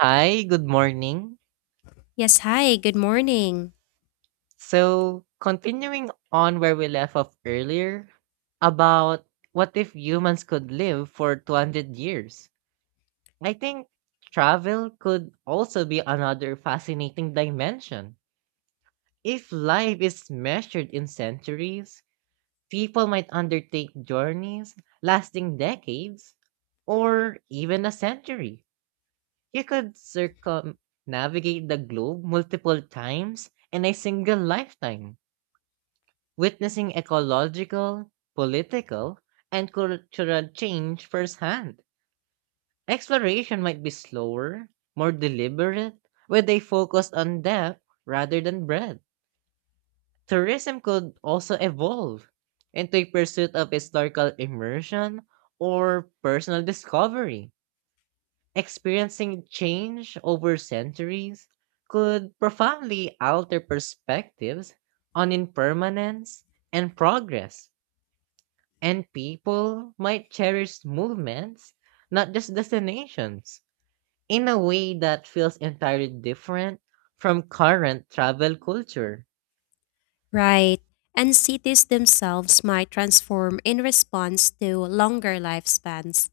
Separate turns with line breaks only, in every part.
Hi, good morning.
Yes, hi, good morning.
So, continuing on where we left off earlier about what if humans could live for 200 years? I think travel could also be another fascinating dimension. If life is measured in centuries, people might undertake journeys lasting decades or even a century. You could circumnavigate the globe multiple times in a single lifetime, witnessing ecological, political, and cultural change firsthand. Exploration might be slower, more deliberate, with a focus on depth rather than breadth. Tourism could also evolve into a pursuit of historical immersion or personal discovery. Experiencing change over centuries could profoundly alter perspectives on impermanence and progress. And people might cherish movements, not just destinations, in a way that feels entirely different from current travel culture.
Right. And cities themselves might transform in response to longer lifespans.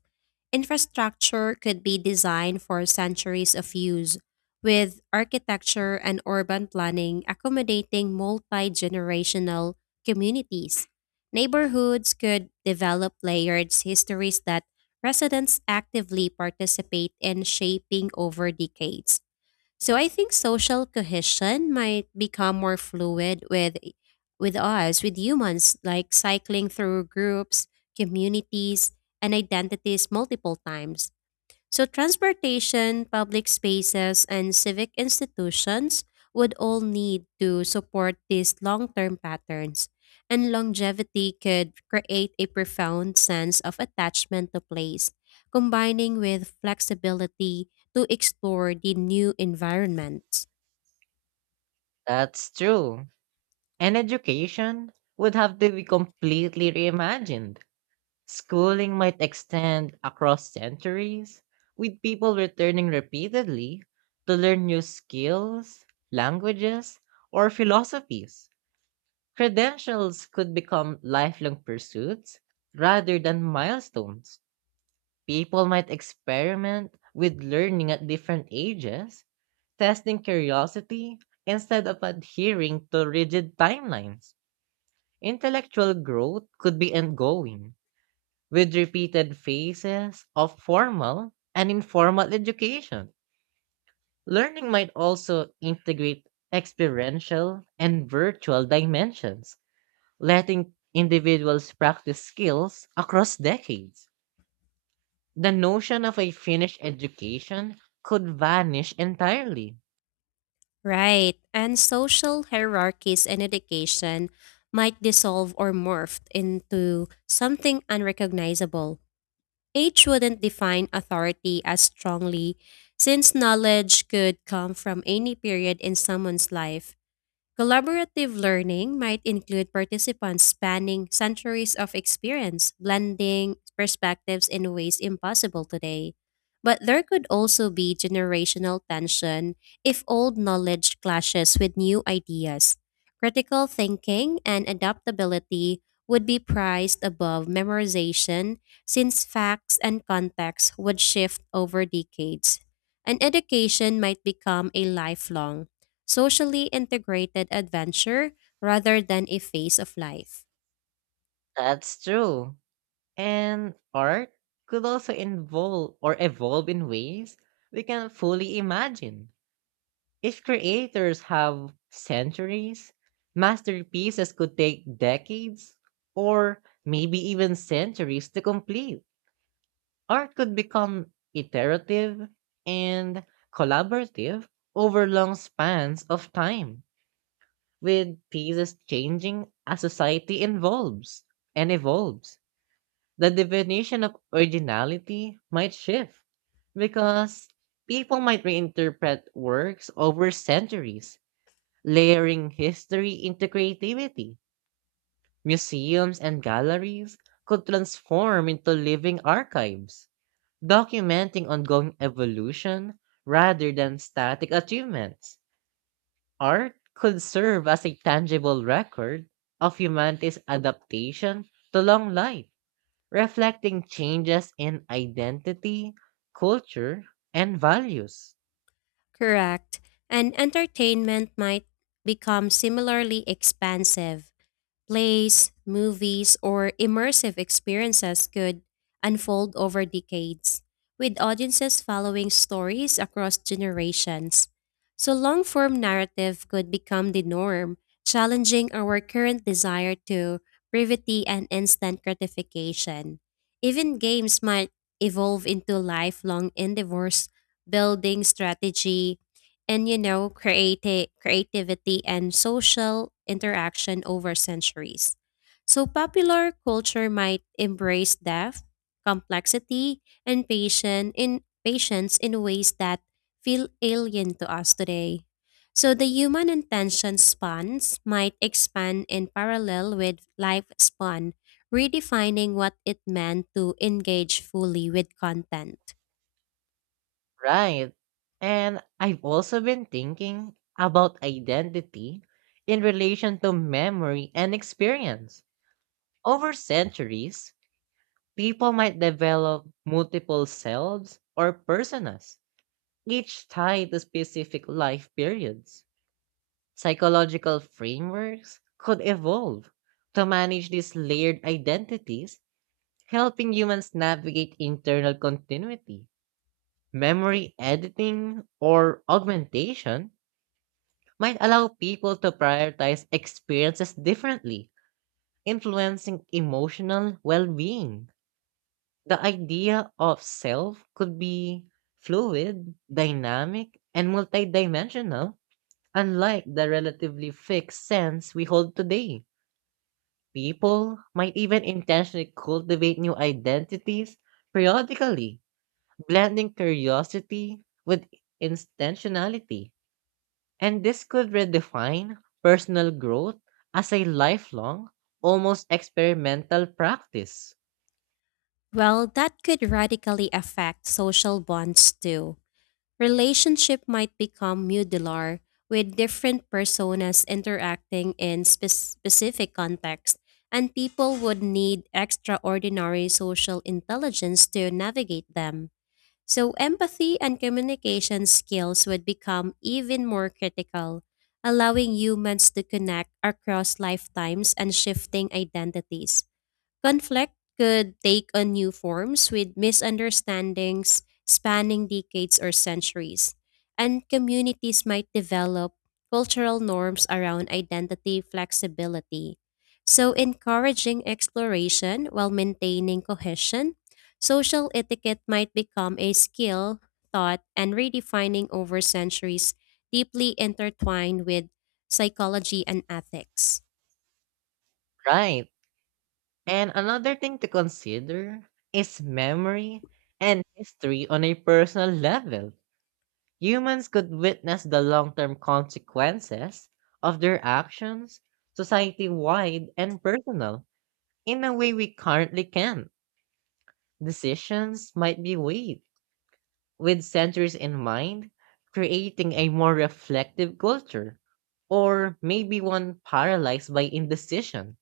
Infrastructure could be designed for centuries of use, with architecture and urban planning accommodating multi generational communities. Neighborhoods could develop layered histories that residents actively participate in shaping over decades. So I think social cohesion might become more fluid with us, with humans, like cycling through groups, communities, and identities multiple times. So, transportation, public spaces, and civic institutions would all need to support these long term patterns, and longevity could create a profound sense of attachment to place, combining with flexibility to explore the new environments.
That's true. And education would have to be completely reimagined. Schooling might extend across centuries, with people returning repeatedly to learn new skills, languages, or philosophies. Credentials could become lifelong pursuits rather than milestones. People might experiment with learning at different ages, testing curiosity instead of adhering to rigid timelines. Intellectual growth could be ongoing, with repeated phases of formal and informal education. Learning might also integrate experiential and virtual dimensions, letting individuals practice skills across decades. The notion of a finished education could vanish entirely.
Right, and social hierarchies in education might dissolve or morph into something unrecognizable. Age wouldn't define authority as strongly, since knowledge could come from any period in someone's life. Collaborative learning might include participants spanning centuries of experience, blending perspectives in ways impossible today. But there could also be generational tension if old knowledge clashes with new ideas. Critical thinking and adaptability would be prized above memorization, since facts and context would shift over decades. And education might become a lifelong, socially integrated adventure rather than a phase of life.
That's true. And art could also involve or evolve in ways we can fully imagine. If creators have centuries, masterpieces could take decades or maybe even centuries to complete. Art could become iterative and collaborative over long spans of time, with pieces changing as society involves and evolves. The definition of originality might shift because people might reinterpret works over centuries, layering history into creativity. Museums and galleries could transform into living archives, documenting ongoing evolution rather than static achievements. Art could serve as a tangible record of humanity's adaptation to long life, reflecting changes in identity, culture, and values.
Correct. And entertainment might become similarly expansive. Plays, movies, or immersive experiences could unfold over decades, with audiences following stories across generations. So, long form narrative could become the norm, challenging our current desire to brevity and instant gratification. Even games might evolve into lifelong endeavors, building strategy, and you know creativity and social interaction over centuries. So popular culture might embrace depth, complexity and patience in ways that feel alien to us today. So the human attention spans might expand in parallel with lifespan, redefining what it meant to engage fully with content.
Right. And I've also been thinking about identity in relation to memory and experience. Over centuries, people might develop multiple selves or personas, each tied to specific life periods. Psychological frameworks could evolve to manage these layered identities, helping humans navigate internal continuity. Memory editing or augmentation might allow people to prioritize experiences differently, influencing emotional well being. The idea of self could be fluid, dynamic, and multidimensional, unlike the relatively fixed sense we hold today. People might even intentionally cultivate new identities periodically, blending curiosity with intentionality. And this could redefine personal growth as a lifelong, almost experimental practice.
Well, that could radically affect social bonds too. Relationship might become modular, with different personas interacting in specific contexts, and people would need extraordinary social intelligence to navigate them. So, empathy and communication skills would become even more critical, allowing humans to connect across lifetimes and shifting identities. Conflict could take on new forms with misunderstandings spanning decades or centuries, and communities might develop cultural norms around identity flexibility. So, encouraging exploration while maintaining cohesion, social etiquette might become a skill, thought, and redefining over centuries, deeply intertwined with psychology and ethics.
Right. And another thing to consider is memory and history on a personal level. Humans could witness the long term consequences of their actions, society wide and personal, in a way we currently can. Decisions might be weighed with centuries in mind, creating a more reflective culture, or maybe one paralyzed by indecision.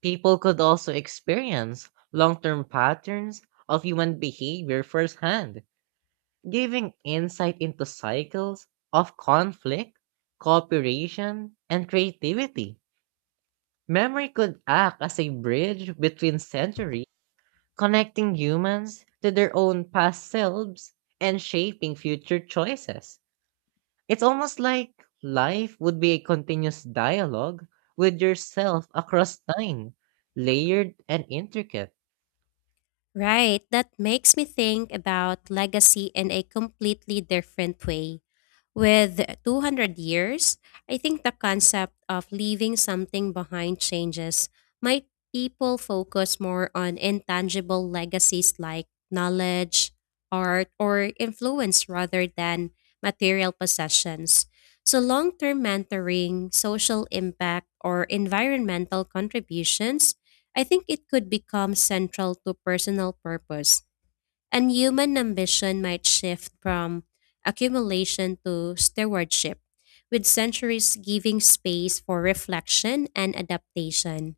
People could also experience long term patterns of human behavior firsthand, giving insight into cycles of conflict, cooperation, and creativity. Memory could act as a bridge between centuries, connecting humans to their own past selves and shaping future choices. It's almost like life would be a continuous dialogue with yourself across time, layered and intricate.
Right, that makes me think about legacy in a completely different way. With 200 years, I think the concept of leaving something behind changes. Might people focus more on intangible legacies like knowledge, art, or influence rather than material possessions? So, long term mentoring, social impact, or environmental contributions, I think it could become central to personal purpose, and human ambition might shift from accumulation to stewardship, with centuries giving space for reflection and adaptation.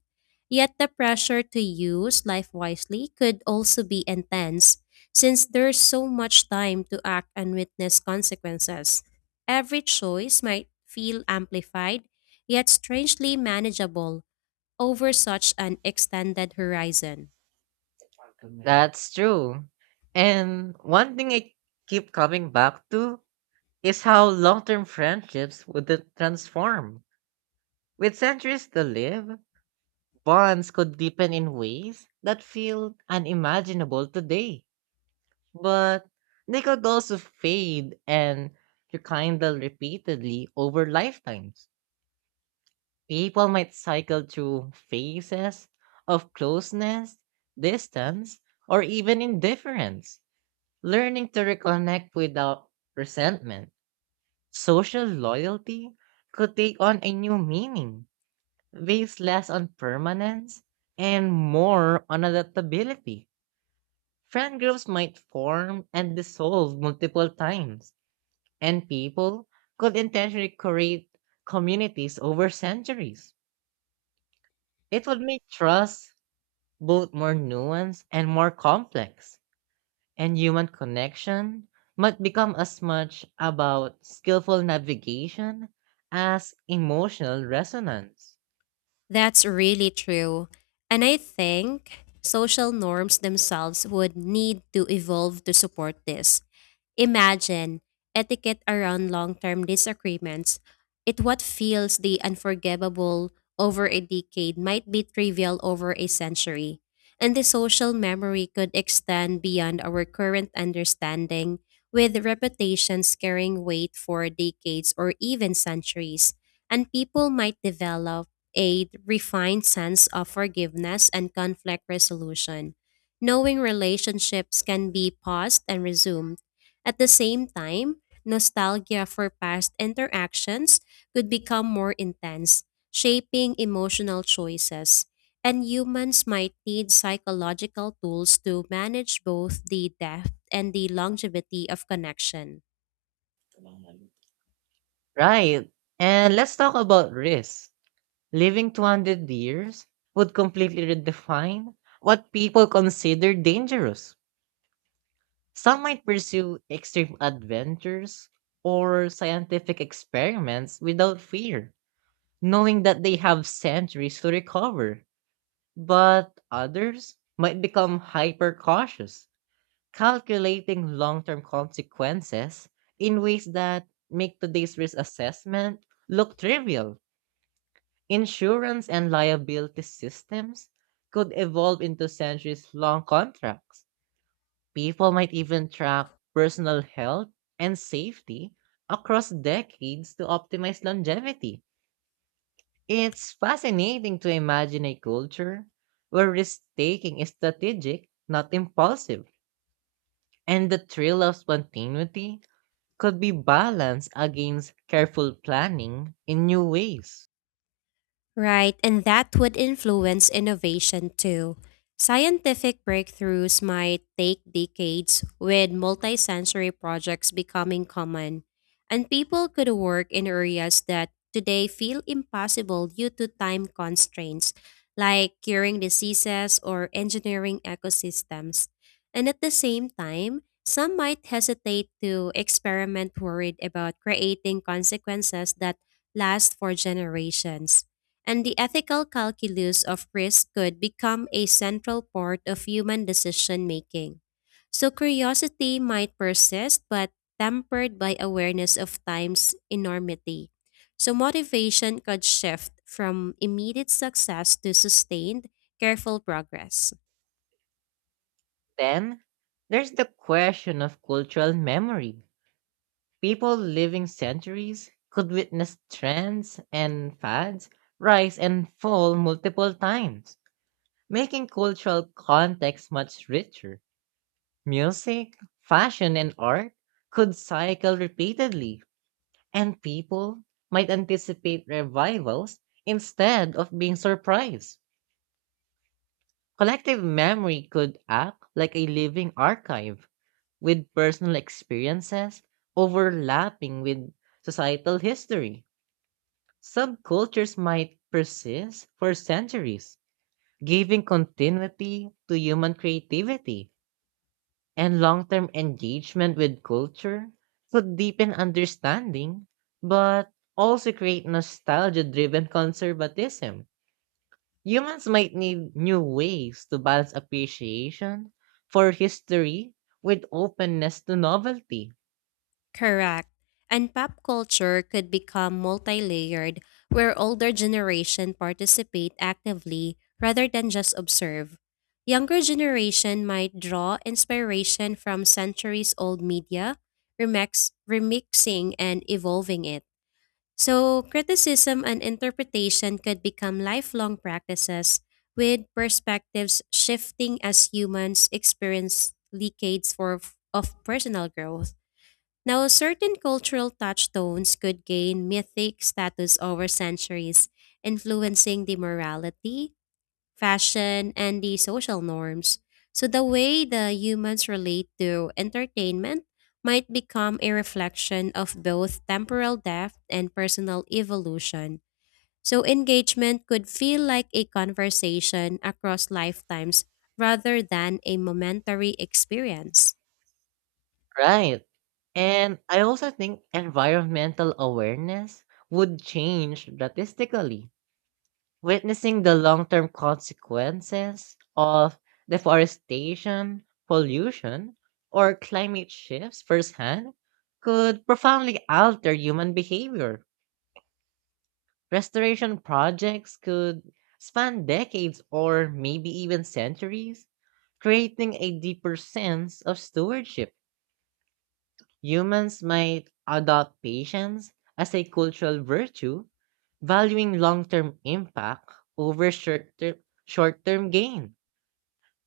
Yet the pressure to use life wisely could also be intense, since there's so much time to act and witness consequences. Every choice might feel amplified, yet strangely manageable over such an extended horizon.
That's true. And one thing I keep coming back to is how long term friendships would transform. With centuries to live, bonds could deepen in ways that feel unimaginable today. But they could also fade and rekindle repeatedly over lifetimes. People might cycle through phases of closeness, distance, or even indifference, learning to reconnect without resentment. Social loyalty could take on a new meaning based less on permanence and more on adaptability. Friend groups might form and dissolve multiple times, and people could intentionally create communities over centuries. It would make trust both more nuanced and more complex, and human connection might become as much about skillful navigation as emotional resonance.
That's really true. And I think social norms themselves would need to evolve to support this. Imagine etiquette around long term disagreements. It what feels the unforgivable over a decade might be trivial over a century. And the social memory could extend beyond our current understanding, with reputations carrying weight for decades or even centuries. And people might develop a refined sense of forgiveness and conflict resolution, knowing relationships can be paused and resumed. At the same time, nostalgia for past interactions could become more intense, shaping emotional choices. And humans might need psychological tools to manage both the depth and the longevity of connection.
Right. And let's talk about risk. Living 200 years would completely redefine what people consider dangerous. Some might pursue extreme adventures or scientific experiments without fear, knowing that they have centuries to recover. But others might become hyper cautious, calculating long term consequences in ways that make today's risk assessment look trivial. Insurance and liability systems could evolve into centuries long contracts. People might even track personal health and safety across decades to optimize longevity. It's fascinating to imagine a culture where risk taking is strategic, not impulsive, and the thrill of spontaneity could be balanced against careful planning in new ways.
Right, and that would influence innovation too. Scientific breakthroughs might take decades, with multisensory projects becoming common, and people could work in areas that today feel impossible due to time constraints, like curing diseases or engineering ecosystems. And at the same time, some might hesitate to experiment, worried about creating consequences that last for generations, and the ethical calculus of risk could become a central part of human decision making. So curiosity might persist, but tempered by awareness of time's enormity. So motivation could shift from immediate success to sustained, careful progress.
Then, there's the question of cultural memory. People living centuries could witness trends and fads rise and fall multiple times, making cultural context much richer. Music, fashion, and art could cycle repeatedly, and people might anticipate revivals instead of being surprised. Collective memory could act like a living archive, with personal experiences overlapping with societal history. Subcultures might persist for centuries, giving continuity to human creativity. And long-term engagement with culture could deepen understanding, but also create nostalgia-driven conservatism. Humans might need new ways to balance appreciation for history with openness to novelty.
Correct. And pop culture could become multi-layered, where older generation participate actively rather than just observe. Younger generation might draw inspiration from centuries-old media, remixing and evolving it. So criticism and interpretation could become lifelong practices, with perspectives shifting as humans experience decades of personal growth. Now, certain cultural touchstones could gain mythic status over centuries, influencing the morality, fashion, and the social norms. So, the way the humans relate to entertainment might become a reflection of both temporal depth and personal evolution. So, engagement could feel like a conversation across lifetimes rather than a momentary experience.
Right. And I also think environmental awareness would change drastically, witnessing the long term consequences of deforestation, pollution, or climate shifts firsthand could profoundly alter human behavior. Restoration projects could span decades or maybe even centuries, creating a deeper sense of stewardship. Humans might adopt patience as a cultural virtue, valuing long term impact over short term gain.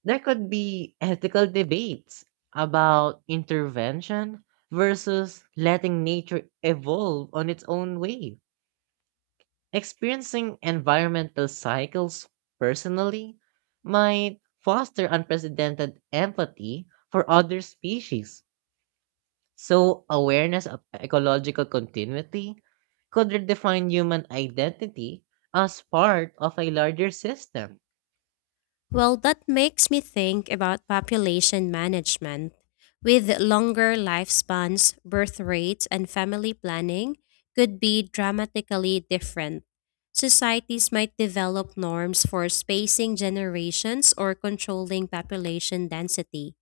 There could be ethical debates about intervention versus letting nature evolve on its own way. Experiencing environmental cycles personally might foster unprecedented empathy for other species. So, awareness of ecological continuity could redefine human identity as part of a larger system.
Well, that makes me think about population management. With longer lifespans, birth rates and family planning could be dramatically different. Societies might develop norms for spacing generations or controlling population density.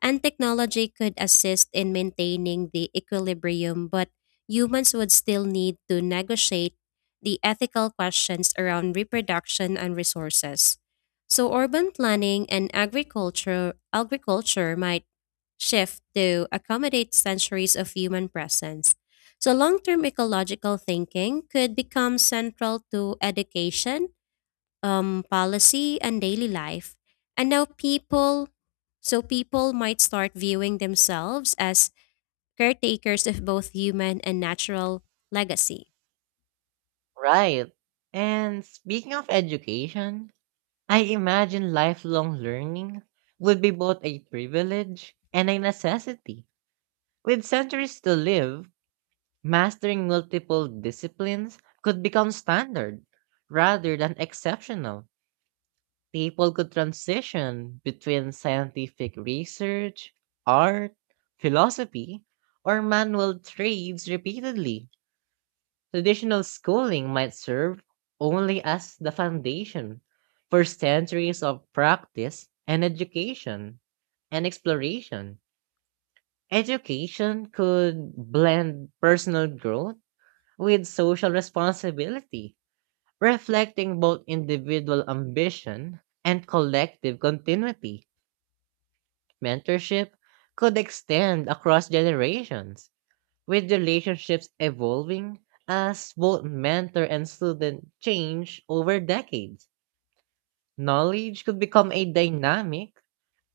And technology could assist in maintaining the equilibrium, but humans would still need to negotiate the ethical questions around reproduction and resources. So urban planning and agriculture might shift to accommodate centuries of human presence. So long-term ecological thinking could become central to education, policy and daily life. And now so people might start viewing themselves as caretakers of both human and natural legacy.
Right. And speaking of education, I imagine lifelong learning would be both a privilege and a necessity. With centuries to live, mastering multiple disciplines could become standard rather than exceptional. People could transition between scientific research, art, philosophy, or manual trades repeatedly. Traditional schooling might serve only as the foundation for centuries of practice and education and exploration. Education could blend personal growth with social responsibility, reflecting both individual ambition and collective continuity. Mentorship could extend across generations, with relationships evolving as both mentor and student change over decades. Knowledge could become a dynamic,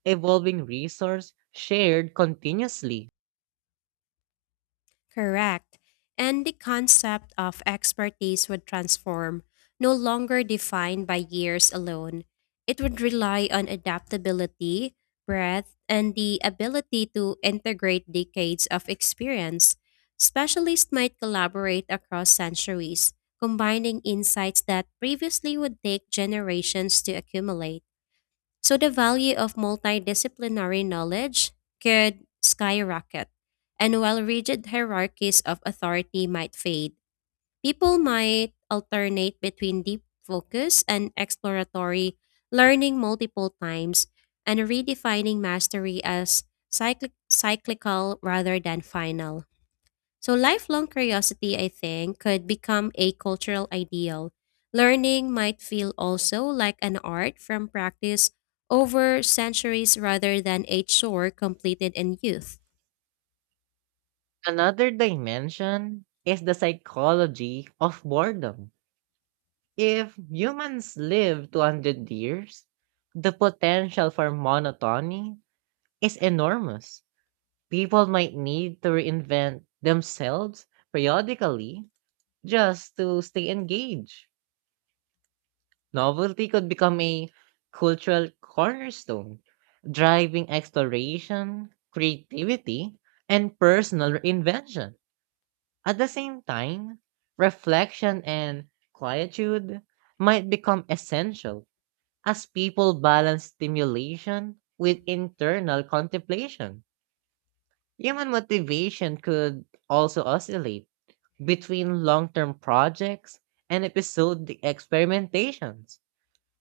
evolving resource shared continuously.
Correct. And the concept of expertise would transform, no longer defined by years alone. It would rely on adaptability, breadth, and the ability to integrate decades of experience. Specialists might collaborate across centuries, combining insights that previously would take generations to accumulate. So the value of multidisciplinary knowledge could skyrocket. And while rigid hierarchies of authority might fade, people might alternate between deep focus and exploratory learning multiple times, and redefining mastery as cyclical rather than final. So, lifelong curiosity, I think, could become a cultural ideal. Learning might feel also like an art from practice over centuries rather than a chore completed in youth.
Another dimension is the psychology of boredom. If humans live 200, the potential for monotony is enormous. People might need to reinvent themselves periodically just to stay engaged. Novelty could become a cultural cornerstone, driving exploration, creativity, and personal reinvention. At the same time, reflection and quietude might become essential as people balance stimulation with internal contemplation. Human motivation could also oscillate between long term projects and episodic experimentations.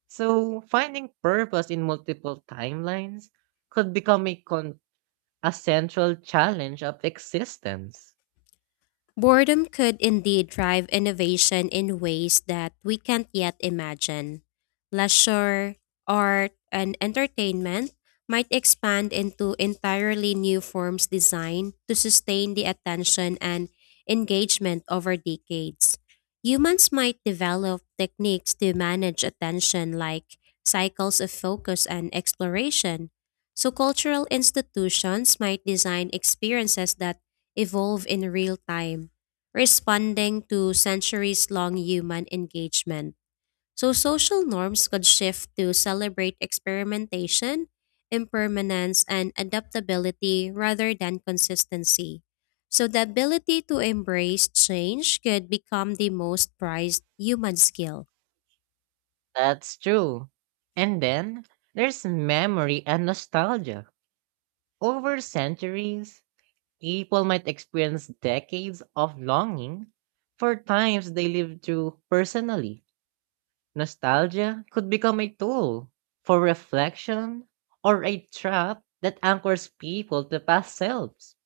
So, finding purpose in multiple timelines could become a central challenge of existence.
Boredom could indeed drive innovation in ways that we can't yet imagine. Leisure, art, and entertainment might expand into entirely new forms designed to sustain the attention and engagement over decades. Humans might develop techniques to manage attention like cycles of focus and exploration. So, cultural institutions might design experiences that evolve in real time, responding to centuries long human engagement. So, social norms could shift to celebrate experimentation, impermanence, and adaptability rather than consistency. So, the ability to embrace change could become the most prized human skill.
That's true. And then there's memory and nostalgia. Over centuries, people might experience decades of longing for times they lived through personally. Nostalgia could become a tool for reflection or a trap that anchors people to past selves.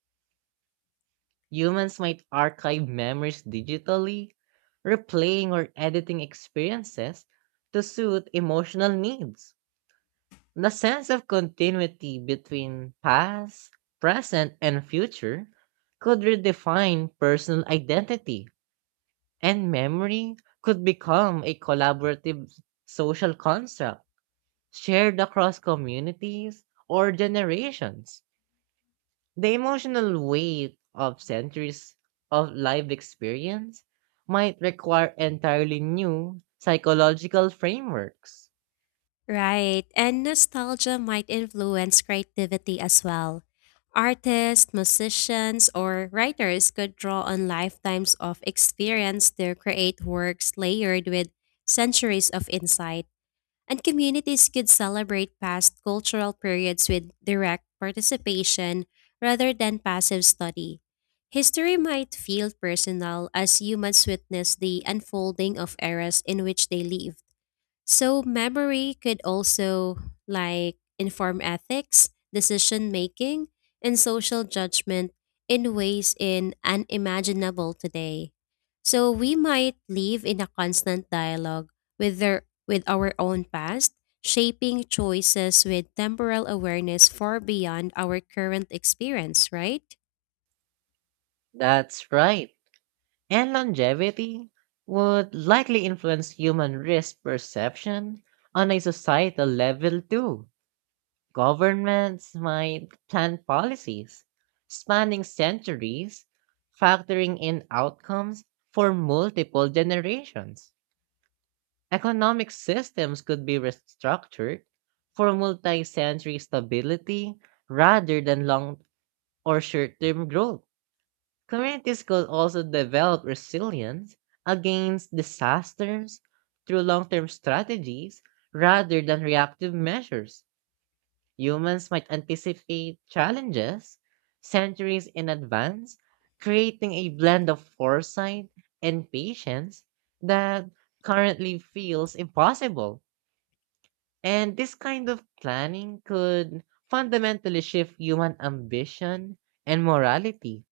Humans might archive memories digitally, replaying or editing experiences to suit emotional needs. The sense of continuity between past, present, and future could redefine personal identity, and memory could become a collaborative social construct shared across communities or generations. The emotional weight of centuries of life experience might require entirely new psychological frameworks.
Right, and nostalgia might influence creativity as well. Artists, musicians, or writers could draw on lifetimes of experience to create works layered with centuries of insight, and communities could celebrate past cultural periods with direct participation rather than passive study. History might feel personal as humans witness the unfolding of eras in which they live. So memory could also like inform ethics, decision making, and social judgment in ways in unimaginable today. So we might live in a constant dialogue with our own past, shaping choices with temporal awareness far beyond our current experience, right?
That's right. And longevity would likely influence human risk perception on a societal level too. Governments might plan policies spanning centuries, factoring in outcomes for multiple generations. Economic systems could be restructured for multi century stability rather than long or short term growth. Communities could also develop resilience against disasters through long term strategies rather than reactive measures. Humans might anticipate challenges centuries in advance, creating a blend of foresight and patience that currently feels impossible. And this kind of planning could fundamentally shift human ambition and morality.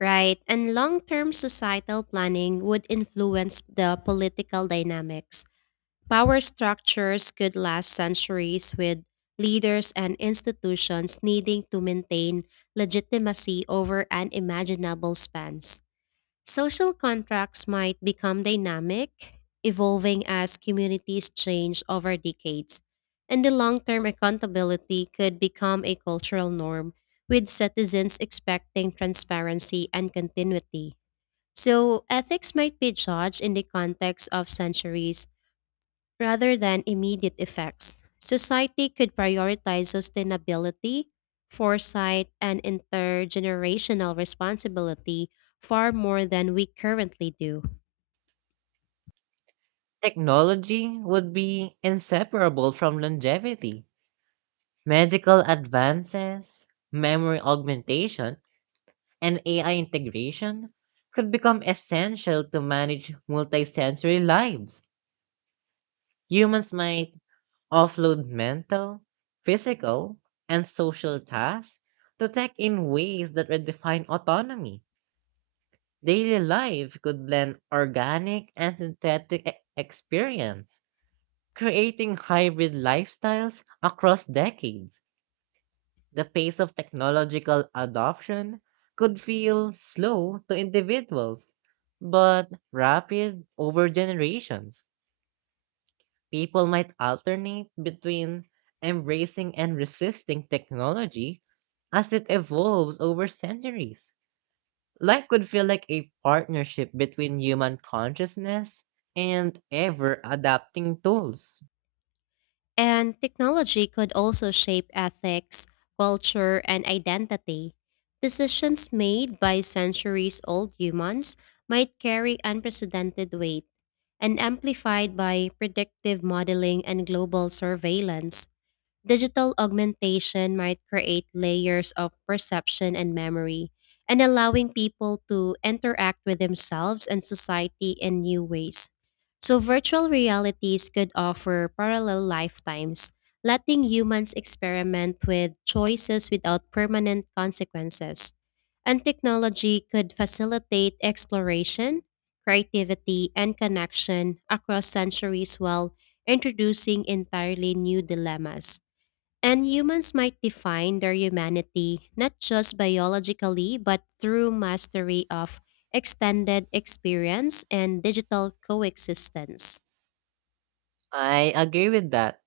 Right, and long term societal planning would influence the political dynamics. Power structures could last centuries, with leaders and institutions needing to maintain legitimacy over unimaginable spans. Social contracts might become dynamic, evolving as communities change over decades, and the long term accountability could become a cultural norm, with citizens expecting transparency and continuity. So, ethics might be judged in the context of centuries rather than immediate effects. Society could prioritize sustainability, foresight, and intergenerational responsibility far more than we currently do.
Technology would be inseparable from longevity. Medical advances, memory augmentation, and AI integration could become essential to manage multisensory lives. Humans might offload mental, physical, and social tasks to tech in ways that redefine autonomy. Daily life could blend organic and synthetic experience, creating hybrid lifestyles across decades. The pace of technological adoption could feel slow to individuals, but rapid over generations. People might alternate between embracing and resisting technology as it evolves over centuries. Life could feel like a partnership between human consciousness and ever adapting tools.
And technology could also shape ethics, culture, and identity. Decisions made by centuries old humans might carry unprecedented weight, and amplified by predictive modeling and global surveillance. Digital augmentation might create layers of perception and memory, and allowing people to interact with themselves and society in new ways. So, virtual realities could offer parallel lifetimes, letting humans experiment with choices without permanent consequences. And technology could facilitate exploration, creativity, and connection across centuries while introducing entirely new dilemmas. And humans might define their humanity not just biologically, but through mastery of extended experience and digital coexistence.
I agree with that.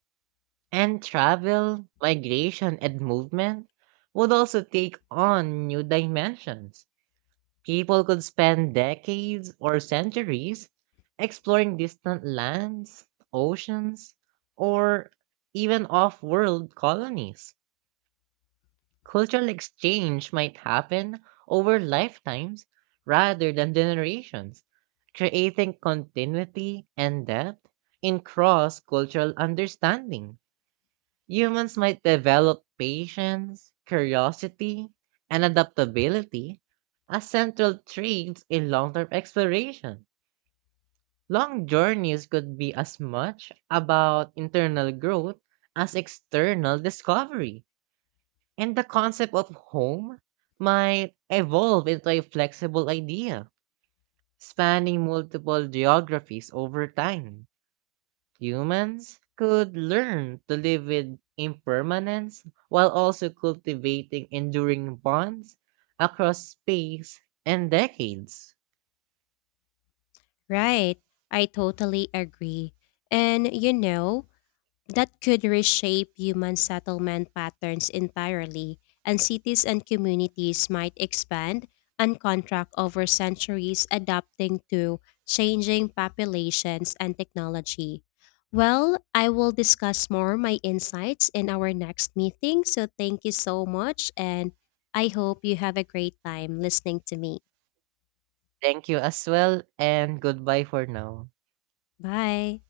And travel, migration, and movement would also take on new dimensions. People could spend decades or centuries exploring distant lands, oceans, or even off world colonies. Cultural exchange might happen over lifetimes rather than generations, creating continuity and depth in cross cultural understanding. Humans might develop patience, curiosity, and adaptability as central traits in long term exploration. Long journeys could be as much about internal growth as external discovery, and the concept of home might evolve into a flexible idea, spanning multiple geographies over time. Humans could learn to live with impermanence while also cultivating enduring bonds across space and decades.
Right, I totally agree. And you know, that could reshape human settlement patterns entirely, and cities and communities might expand and contract over centuries, adapting to changing populations and technology. Well, I will discuss more my insights in our next meeting, so thank you so much, and I hope you have a great time listening to me.
Thank you as well, and goodbye for now.
Bye.